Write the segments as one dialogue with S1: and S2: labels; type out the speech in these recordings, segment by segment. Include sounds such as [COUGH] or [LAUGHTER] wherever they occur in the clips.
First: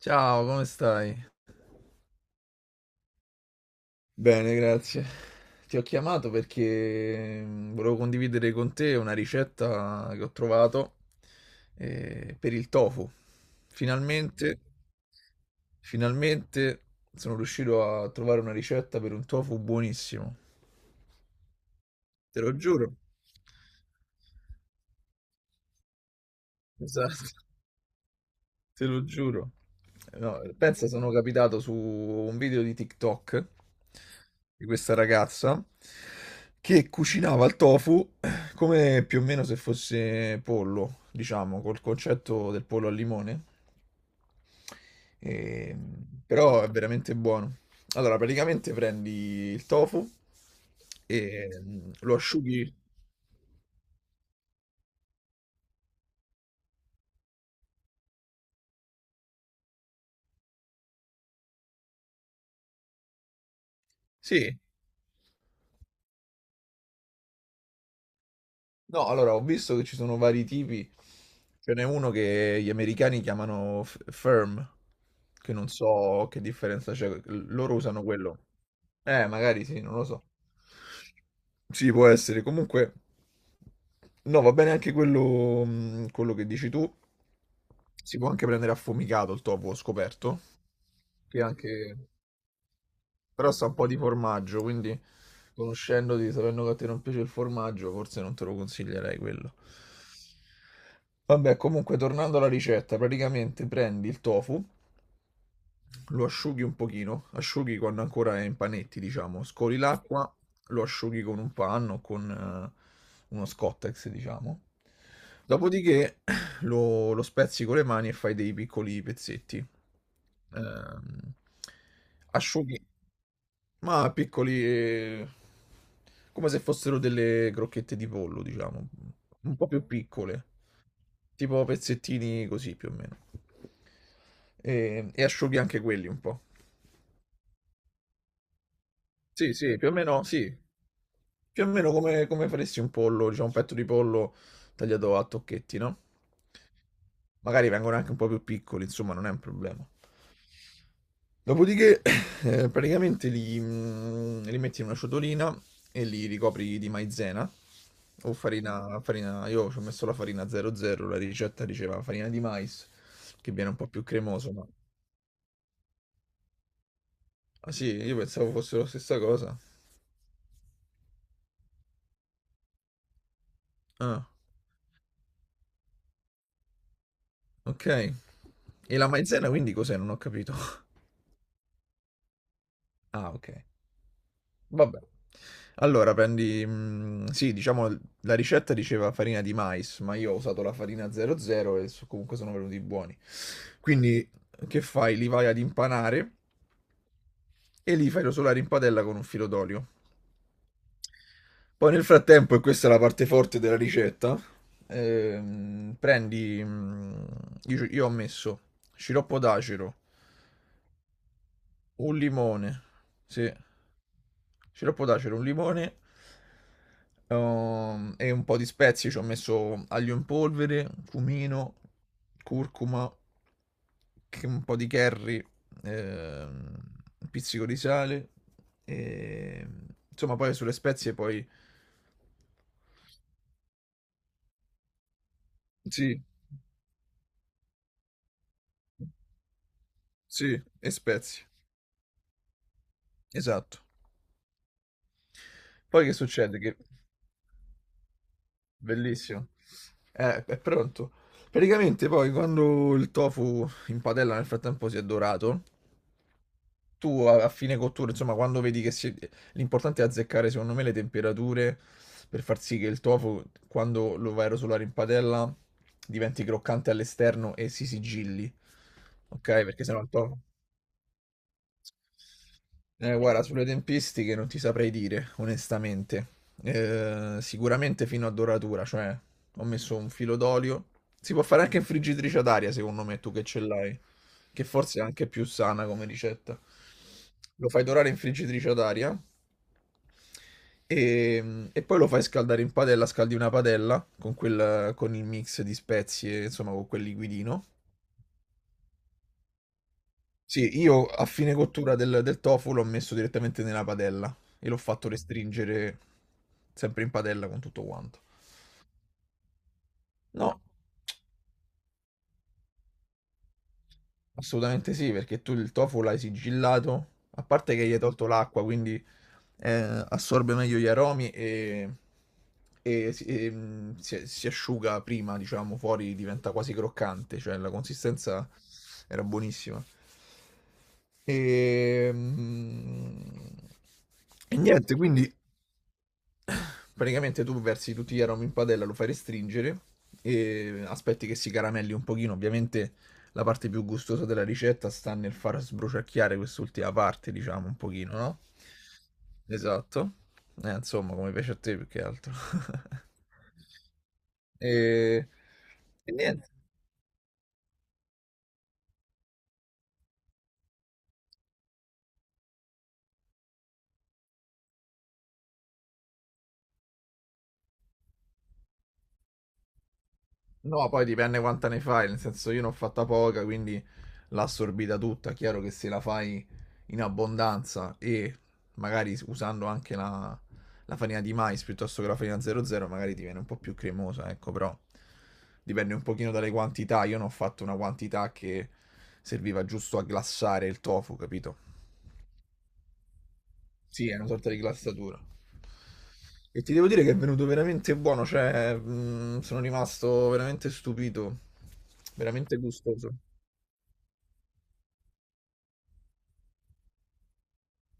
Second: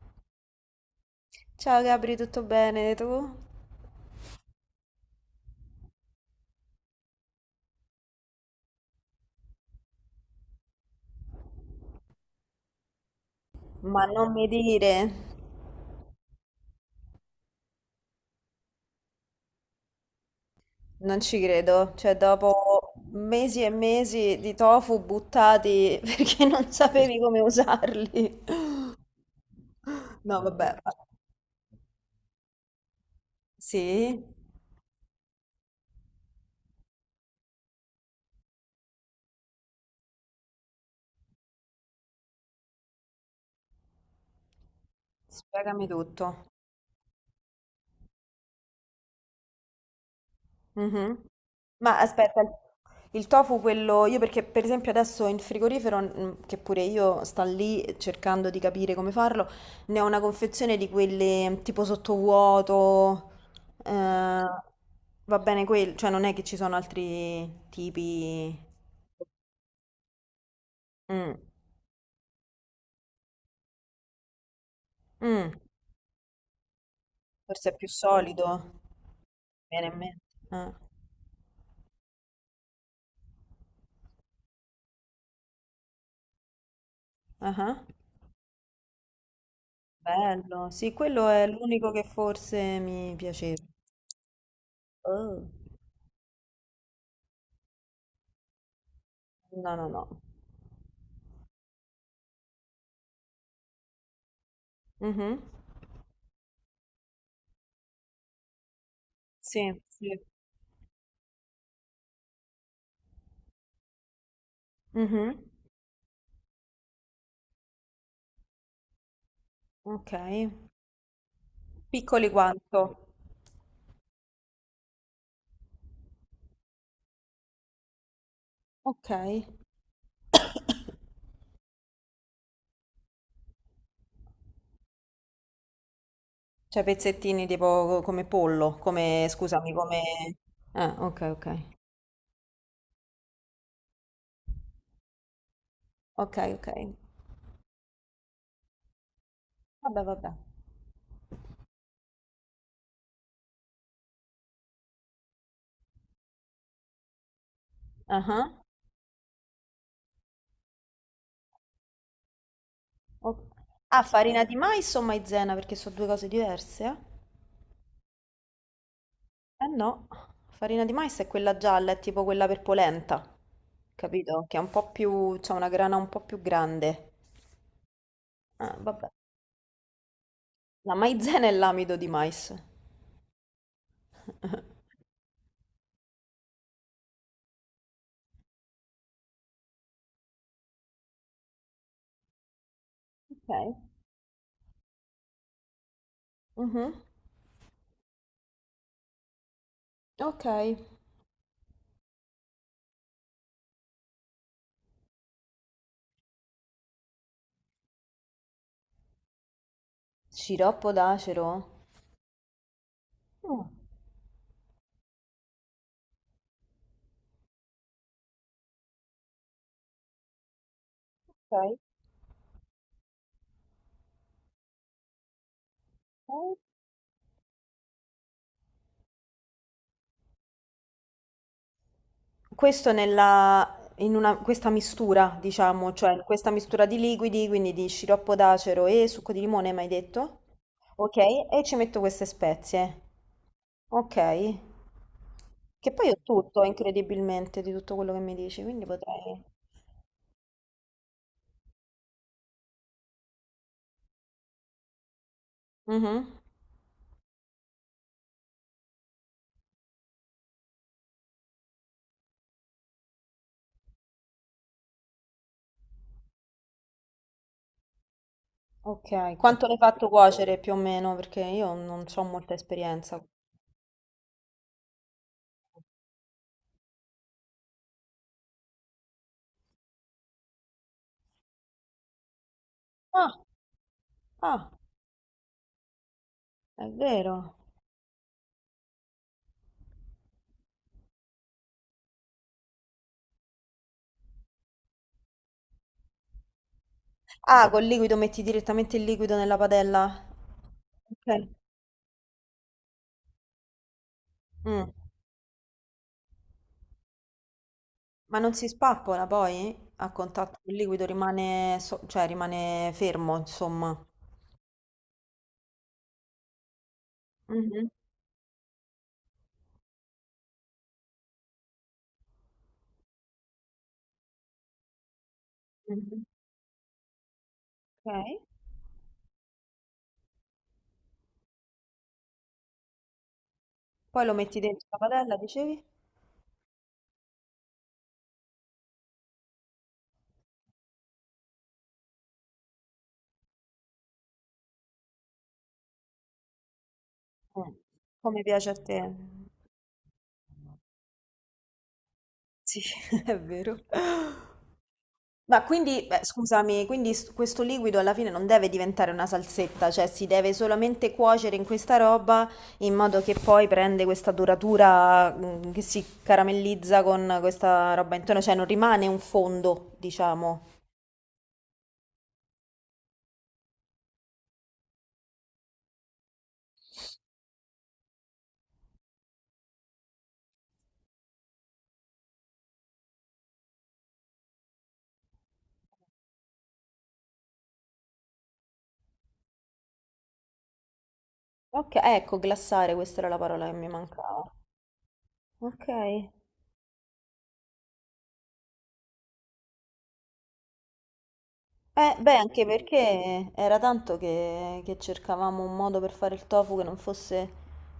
S1: Ciao, come stai?
S2: Ciao Gabri, tutto bene tu?
S1: Bene, grazie. Ti ho chiamato perché volevo condividere con te una ricetta che ho trovato per il tofu.
S2: Ma non mi
S1: Finalmente,
S2: dire,
S1: finalmente sono riuscito a trovare una ricetta per un tofu buonissimo.
S2: non ci credo, cioè
S1: Te lo
S2: dopo
S1: giuro.
S2: mesi e mesi di tofu buttati [LAUGHS] perché non sapevi
S1: Esatto.
S2: come usarli.
S1: Te lo giuro.
S2: No,
S1: No,
S2: vabbè.
S1: pensa, sono capitato su un video di TikTok
S2: Sì?
S1: di questa ragazza che cucinava il tofu come più o meno se fosse pollo, diciamo, col concetto del pollo al limone. E-
S2: Spiegami tutto.
S1: Però è veramente buono. Allora, praticamente prendi il tofu
S2: Mhm.
S1: e
S2: Ma
S1: lo
S2: aspetta, il
S1: asciughi.
S2: il tofu quello, io perché per esempio adesso in frigorifero, che pure io sto lì cercando di capire come farlo, ne ho una confezione di quelle tipo sottovuoto, eh,
S1: Sì.
S2: va bene quel, cioè non è che ci sono altri tipi.
S1: No, allora ho visto che ci sono vari tipi.
S2: Mm,
S1: Ce n'è uno che gli americani chiamano firm, che
S2: mm,
S1: non so che differenza c'è.
S2: forse
S1: Loro
S2: è più
S1: usano quello.
S2: solido,
S1: Magari sì,
S2: viene
S1: non
S2: in
S1: lo
S2: mente.
S1: so.
S2: Ah,
S1: Sì, può essere. Comunque, no, va bene anche quello, quello che dici tu.
S2: ah,
S1: Si può anche prendere affumicato il tofu, ho scoperto.
S2: bello, sì, quello
S1: Che
S2: è l'unico
S1: anche.
S2: che forse mi
S1: Però
S2: piaceva.
S1: sta un po' di formaggio, quindi
S2: Oh.
S1: conoscendoti, sapendo che a te non piace il formaggio, forse non te lo consiglierei quello.
S2: No, no, no.
S1: Vabbè, comunque, tornando alla ricetta, praticamente prendi il tofu,
S2: Mhm.
S1: lo asciughi un pochino, asciughi quando ancora è in panetti, diciamo,
S2: Sì,
S1: scoli
S2: sì.
S1: l'acqua, lo asciughi con un panno, con uno Scottex, diciamo.
S2: Mhm.
S1: Dopodiché [CLEARS THROAT] lo spezzi con le mani e fai dei piccoli pezzetti.
S2: Ok.
S1: Ehm,
S2: Piccoli
S1: asciughi.
S2: quanto?
S1: Ma piccoli, come se fossero delle crocchette di pollo, diciamo,
S2: Ok.
S1: un po' più piccole, tipo pezzettini così più o meno. E asciughi anche quelli un po'.
S2: Cioè pezzettini tipo come pollo, come,
S1: Sì,
S2: scusami,
S1: sì, più o
S2: come.
S1: meno, sì.
S2: Ah, ok, ok.
S1: Più o meno come, come faresti un pollo, diciamo un petto di pollo tagliato a tocchetti, no?
S2: Ok, ok.
S1: Magari vengono anche un po' più piccoli, insomma, non è un problema.
S2: Vabbè, vabbè.
S1: Dopodiché, [COUGHS] [LAUGHS] praticamente li metti in una ciotolina e li ricopri di maizena o
S2: Ah,
S1: farina. Io ci ho messo la farina 00, la ricetta diceva farina di mais,
S2: o-
S1: che viene un po'
S2: Ah,
S1: più
S2: farina
S1: cremoso,
S2: di
S1: ma...
S2: mais o maizena? Perché sono due cose diverse, eh?
S1: Ah sì, io pensavo fosse la stessa cosa.
S2: Eh no, farina di mais è quella gialla, è tipo quella per polenta,
S1: Ah,
S2: capito? Che è un po' più, c'ha una grana un po' più grande.
S1: ok.
S2: Ah,
S1: E la
S2: vabbè.
S1: maizena quindi cos'è? Non ho capito. [LAUGHS]
S2: La maizena e l'amido di mais.
S1: Ah, ok.
S2: [LAUGHS]
S1: Vabbè. Allora sì, diciamo la ricetta diceva farina di mais, ma io ho usato la farina 00 e comunque sono venuti buoni.
S2: Ok.
S1: Quindi che fai? Li vai ad impanare
S2: Mhm.
S1: e li fai rosolare in padella con un filo d'olio.
S2: Ok.
S1: Poi nel frattempo, e questa è la parte forte della ricetta, prendi, io ho messo sciroppo d'acero,
S2: Sciroppo d'acero.
S1: un limone, sì.
S2: Mm.
S1: Ce lo può dare, c'era un limone e un po' di spezie. Ci ho messo aglio in polvere, cumino,
S2: Ok.
S1: curcuma, un po' di curry,
S2: Ok.
S1: ehm, un pizzico di sale. E... Insomma, poi sulle spezie poi...
S2: Questo questa mistura, diciamo, cioè
S1: Sì,
S2: questa mistura di liquidi, quindi di sciroppo d'acero e succo di limone, mi hai detto?
S1: sì, e
S2: Ok,
S1: spezie,
S2: e ci metto queste spezie.
S1: esatto.
S2: Ok. Che
S1: Poi
S2: poi
S1: che
S2: ho
S1: succede?
S2: tutto,
S1: Che...
S2: incredibilmente, di tutto quello che mi dici, quindi potrei.
S1: Bellissimo. È pronto. Praticamente poi quando il tofu in padella nel frattempo si è dorato,
S2: Mhm.
S1: tu a fine cottura, insomma, quando vedi che si... L'importante è azzeccare, secondo me, le temperature per far sì che il tofu, quando lo vai a rosolare in padella, diventi croccante all'esterno e si sigilli.
S2: Ok,
S1: Ok?
S2: quanto l'hai
S1: Perché sennò il
S2: fatto
S1: tofu...
S2: cuocere più o meno? Perché io non ho molta esperienza.
S1: Guarda, sulle tempistiche non ti saprei dire, onestamente. Sicuramente fino a doratura, cioè ho messo un filo d'olio. Si può fare anche in friggitrice ad aria, secondo me, tu
S2: Ah,
S1: che ce l'hai, che
S2: ah,
S1: forse è anche più sana come ricetta.
S2: è vero.
S1: Lo fai dorare in friggitrice ad aria e poi lo fai scaldare in padella, scaldi una padella con, quel, con il mix di spezie, insomma, con quel liquidino.
S2: Ah, col liquido metti direttamente il liquido nella padella.
S1: Sì, io a
S2: Ok.
S1: fine cottura del tofu l'ho messo direttamente nella padella e l'ho
S2: Mm.
S1: fatto restringere sempre in padella con tutto quanto.
S2: Ma non si spappola poi? A contatto
S1: No,
S2: col liquido rimane, cioè rimane fermo, insomma.
S1: assolutamente sì, perché tu il tofu l'hai sigillato, a parte che
S2: Mhm,
S1: gli hai tolto l'acqua, quindi assorbe meglio gli aromi e si asciuga prima, diciamo, fuori
S2: mhm.
S1: diventa quasi croccante, cioè la
S2: Ok.
S1: consistenza era buonissima. E, mm,
S2: Poi lo
S1: e
S2: metti dentro
S1: niente,
S2: la
S1: quindi
S2: padella, dicevi?
S1: Praticamente tu versi tutti gli aromi in padella, lo fai restringere e aspetti che si caramelli un pochino. Ovviamente la parte più gustosa della ricetta sta nel far sbruciacchiare quest'ultima parte, diciamo,
S2: Mm.
S1: un pochino, no?
S2: Come piace a te.
S1: Esatto. Insomma, come piace a te più che altro.
S2: Sì, [LAUGHS]
S1: [LAUGHS]
S2: è vero.
S1: E,
S2: Ma quindi,
S1: e
S2: beh,
S1: niente.
S2: scusami, quindi questo liquido alla fine non deve diventare una salsetta, cioè si deve solamente cuocere in questa roba in modo che poi prende questa duratura, che si caramellizza con questa roba intorno, cioè non rimane un fondo, diciamo.
S1: No, poi dipende quanta ne fai, nel senso io ne ho fatta poca, quindi l'ho assorbita tutta. Chiaro che se la fai in abbondanza e magari usando anche la farina di mais piuttosto che la farina 00, magari ti viene un po' più cremosa, ecco, però dipende un pochino dalle quantità. Io ne ho fatto una quantità che serviva giusto a glassare il tofu, capito?
S2: Ok, ecco, glassare, questa era la parola che mi
S1: Sì, è una
S2: mancava.
S1: sorta di glassatura.
S2: Ok.
S1: E ti devo dire che è venuto veramente buono, cioè, mm, sono rimasto veramente stupito,
S2: Beh,
S1: veramente
S2: anche
S1: gustoso.
S2: perché era tanto che, cercavamo un modo per fare il tofu che non fosse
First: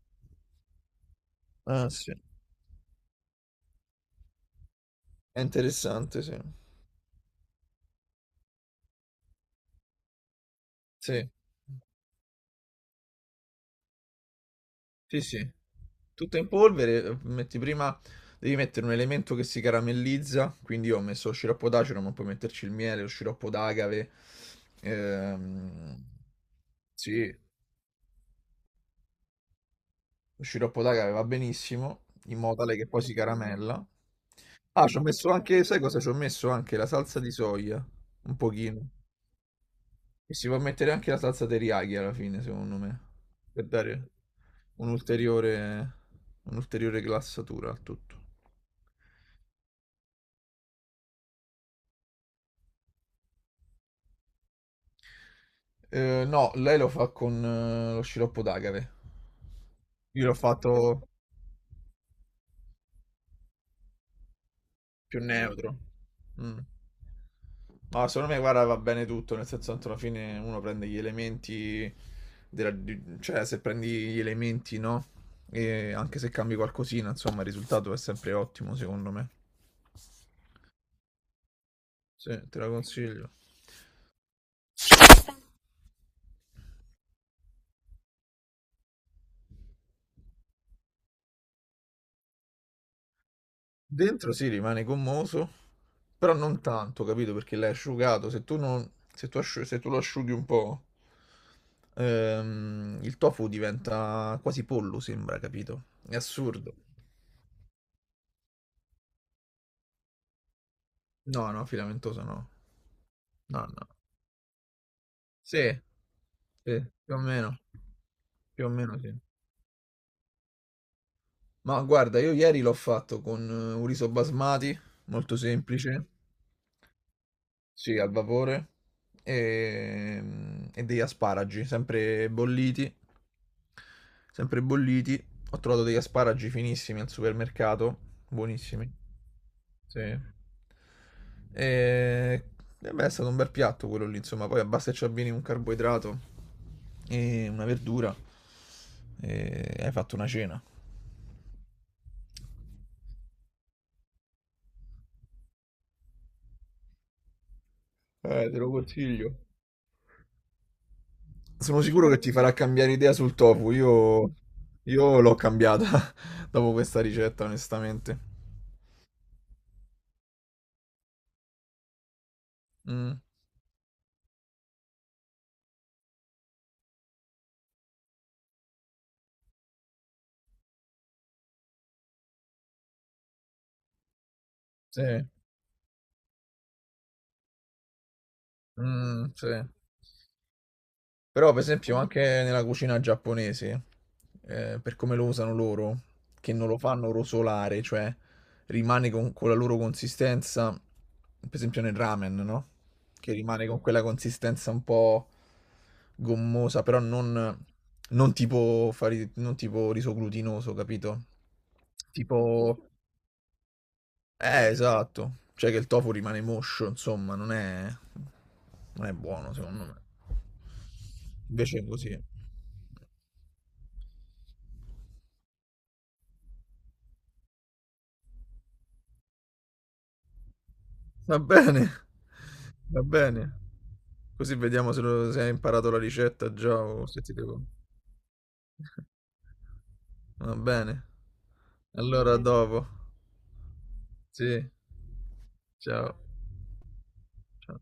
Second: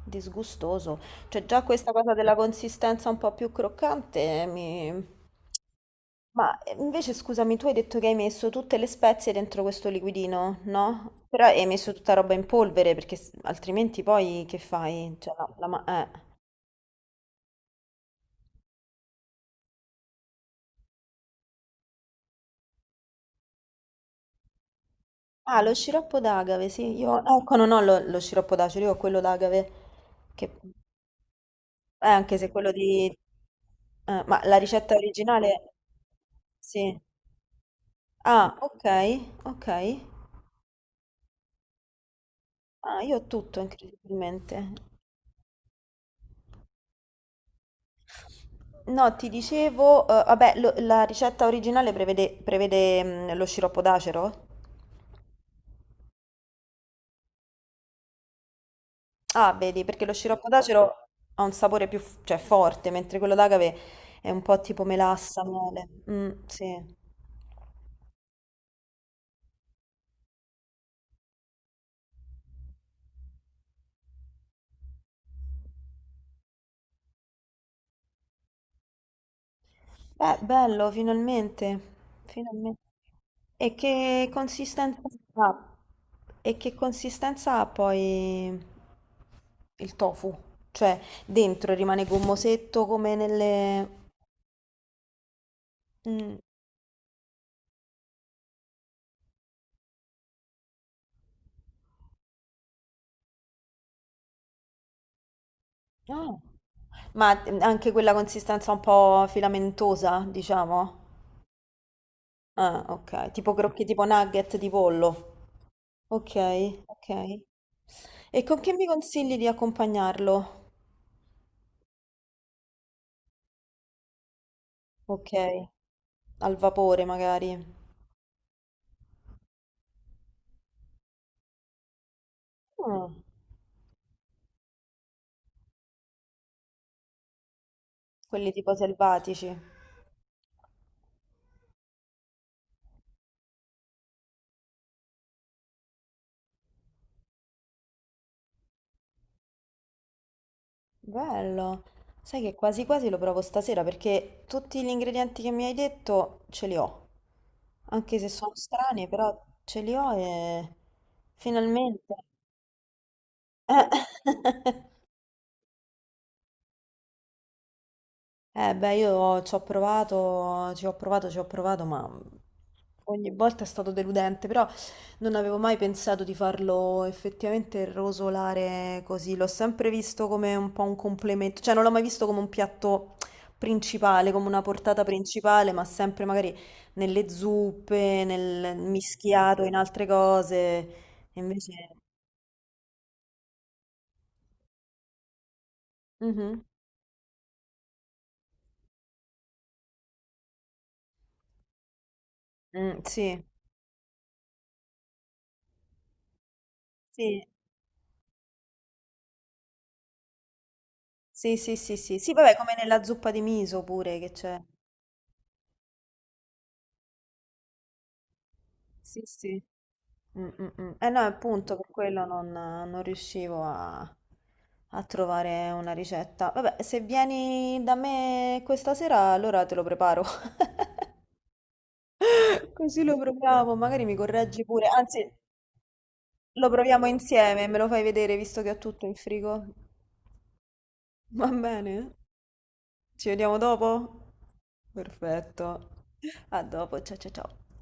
S2: disgustoso. Cioè, già
S1: Ah,
S2: questa
S1: sì.
S2: cosa della consistenza un po' più croccante mi.
S1: È interessante, sì.
S2: Ma invece, scusami, tu hai detto che hai messo tutte le spezie dentro questo liquidino, no?
S1: Sì,
S2: Però hai messo tutta roba in polvere, perché altrimenti poi che fai?
S1: sì,
S2: Cioè,
S1: sì.
S2: la.
S1: Tutto in polvere, metti prima, devi mettere un elemento che si caramellizza, quindi io ho messo lo sciroppo d'acero, ma puoi metterci il miele, lo sciroppo d'agave.
S2: Ah, lo
S1: Ehm,
S2: sciroppo d'agave, sì. Io,
S1: sì,
S2: ecco, non ho lo sciroppo d'acero, io ho quello d'agave
S1: lo
S2: che.
S1: sciroppo d'agave va benissimo,
S2: Anche
S1: in
S2: se
S1: modo
S2: quello
S1: tale che poi si
S2: di.
S1: caramella.
S2: Ma la
S1: Ah,
S2: ricetta
S1: ci ho messo anche,
S2: originale.
S1: sai cosa? Ci ho messo anche la
S2: Sì.
S1: salsa di soia, un
S2: Ah, ok,
S1: pochino.
S2: ok.
S1: E si può mettere anche la salsa teriyaki alla fine, secondo
S2: Ah,
S1: me,
S2: io ho tutto,
S1: per dare
S2: incredibilmente.
S1: un'ulteriore un'ulteriore glassatura al tutto.
S2: No, ti dicevo, vabbè, la ricetta originale prevede, lo sciroppo d'acero?
S1: No, lei lo fa con lo sciroppo d'agave.
S2: Ah, vedi, perché lo
S1: Io l'ho
S2: sciroppo
S1: fatto,
S2: d'acero ha un sapore più, cioè, forte, mentre quello d'agave è un po' tipo
S1: più
S2: melassa,
S1: neutro.
S2: mele. Mm,
S1: Mm.
S2: sì.
S1: No, secondo me, guarda, va bene tutto, nel senso tanto alla fine uno prende gli elementi cioè se prendi gli elementi, no? E anche se cambi qualcosina, insomma, il risultato è sempre ottimo, secondo me.
S2: Beh, bello, finalmente.
S1: Sì, te la
S2: Finalmente.
S1: consiglio.
S2: E che consistenza ha? E che consistenza ha poi il tofu? Cioè, dentro rimane gommosetto come nelle.
S1: Dentro si rimane gommoso, però
S2: Mm.
S1: non tanto, capito? Perché l'hai asciugato. Se tu non, se tu se tu lo asciughi un po', il tofu diventa quasi pollo, sembra, capito? È
S2: Ah.
S1: assurdo.
S2: Ma anche quella consistenza un po' filamentosa, diciamo?
S1: No, no, filamentoso no.
S2: Ah, ok. Tipo
S1: No,
S2: crocchi,
S1: no.
S2: tipo nugget di pollo.
S1: Sì,
S2: Ok,
S1: sì,
S2: ok. E con
S1: più o
S2: che mi
S1: meno sì.
S2: consigli di accompagnarlo?
S1: Ma guarda, io ieri l'ho fatto con un riso basmati,
S2: Ok.
S1: molto semplice.
S2: Al vapore magari.
S1: Sì, al vapore e, e degli asparagi, sempre bolliti,
S2: Ah,
S1: sempre bolliti. Ho trovato degli asparagi finissimi al supermercato,
S2: quelli tipo
S1: buonissimi.
S2: selvatici.
S1: Sì. E beh, è stato un bel piatto quello lì, insomma, poi basta che ci avvini un carboidrato e una verdura e hai fatto una cena.
S2: Bello. Sai che quasi quasi lo provo stasera perché tutti gli ingredienti che mi hai detto ce li ho. Anche se sono
S1: Te lo
S2: strani, però
S1: consiglio.
S2: ce li ho e
S1: Sono sicuro
S2: finalmente.
S1: che ti farà cambiare idea sul tofu.
S2: Eh.
S1: Io,
S2: [LAUGHS]
S1: io l'ho cambiata [LAUGHS] dopo questa ricetta, onestamente.
S2: Eh beh, io ci ho provato, ci ho provato, ci ho provato, ma
S1: Mm,
S2: ogni volta è stato deludente, però non avevo mai pensato di farlo effettivamente rosolare così, l'ho sempre visto come un po' un complemento, cioè non l'ho mai visto come un piatto principale, come una portata
S1: sì,
S2: principale, ma sempre magari nelle zuppe, nel
S1: mm, sì.
S2: mischiato, in altre cose, e
S1: Però, per
S2: invece.
S1: esempio, anche nella cucina giapponese, per come lo usano loro, che
S2: Mhm.
S1: non lo fanno rosolare, cioè rimane con la loro consistenza, per esempio nel ramen, no?
S2: Mm,
S1: Che
S2: sì,
S1: rimane con quella consistenza un po' gommosa, però
S2: sì,
S1: non, non tipo, non tipo riso glutinoso, capito?
S2: sì, sì, sì, sì, sì, vabbè, come
S1: Tipo,
S2: nella zuppa di miso pure che c'è.
S1: esatto. Cioè che il tofu rimane moscio, insomma, non è, non è
S2: Sì,
S1: buono,
S2: sì.
S1: secondo me.
S2: Mm, mm, mm. Eh no, appunto,
S1: Invece è
S2: per
S1: così.
S2: quello non riuscivo a trovare una ricetta. Vabbè, se vieni da me questa sera, allora te lo preparo.
S1: Va bene,
S2: [LAUGHS]
S1: va
S2: Così lo
S1: bene.
S2: proviamo, magari mi
S1: Così
S2: correggi pure.
S1: vediamo se,
S2: Anzi,
S1: se hai imparato la ricetta
S2: lo
S1: già
S2: proviamo
S1: o se ti devo...
S2: insieme, me lo fai vedere visto che ho tutto in frigo.
S1: Va bene.
S2: Va bene?
S1: Allora, a vabbè, dopo.
S2: Ci vediamo dopo?
S1: Sì,
S2: Perfetto.
S1: ciao.
S2: A dopo, ciao ciao ciao.
S1: Ciao.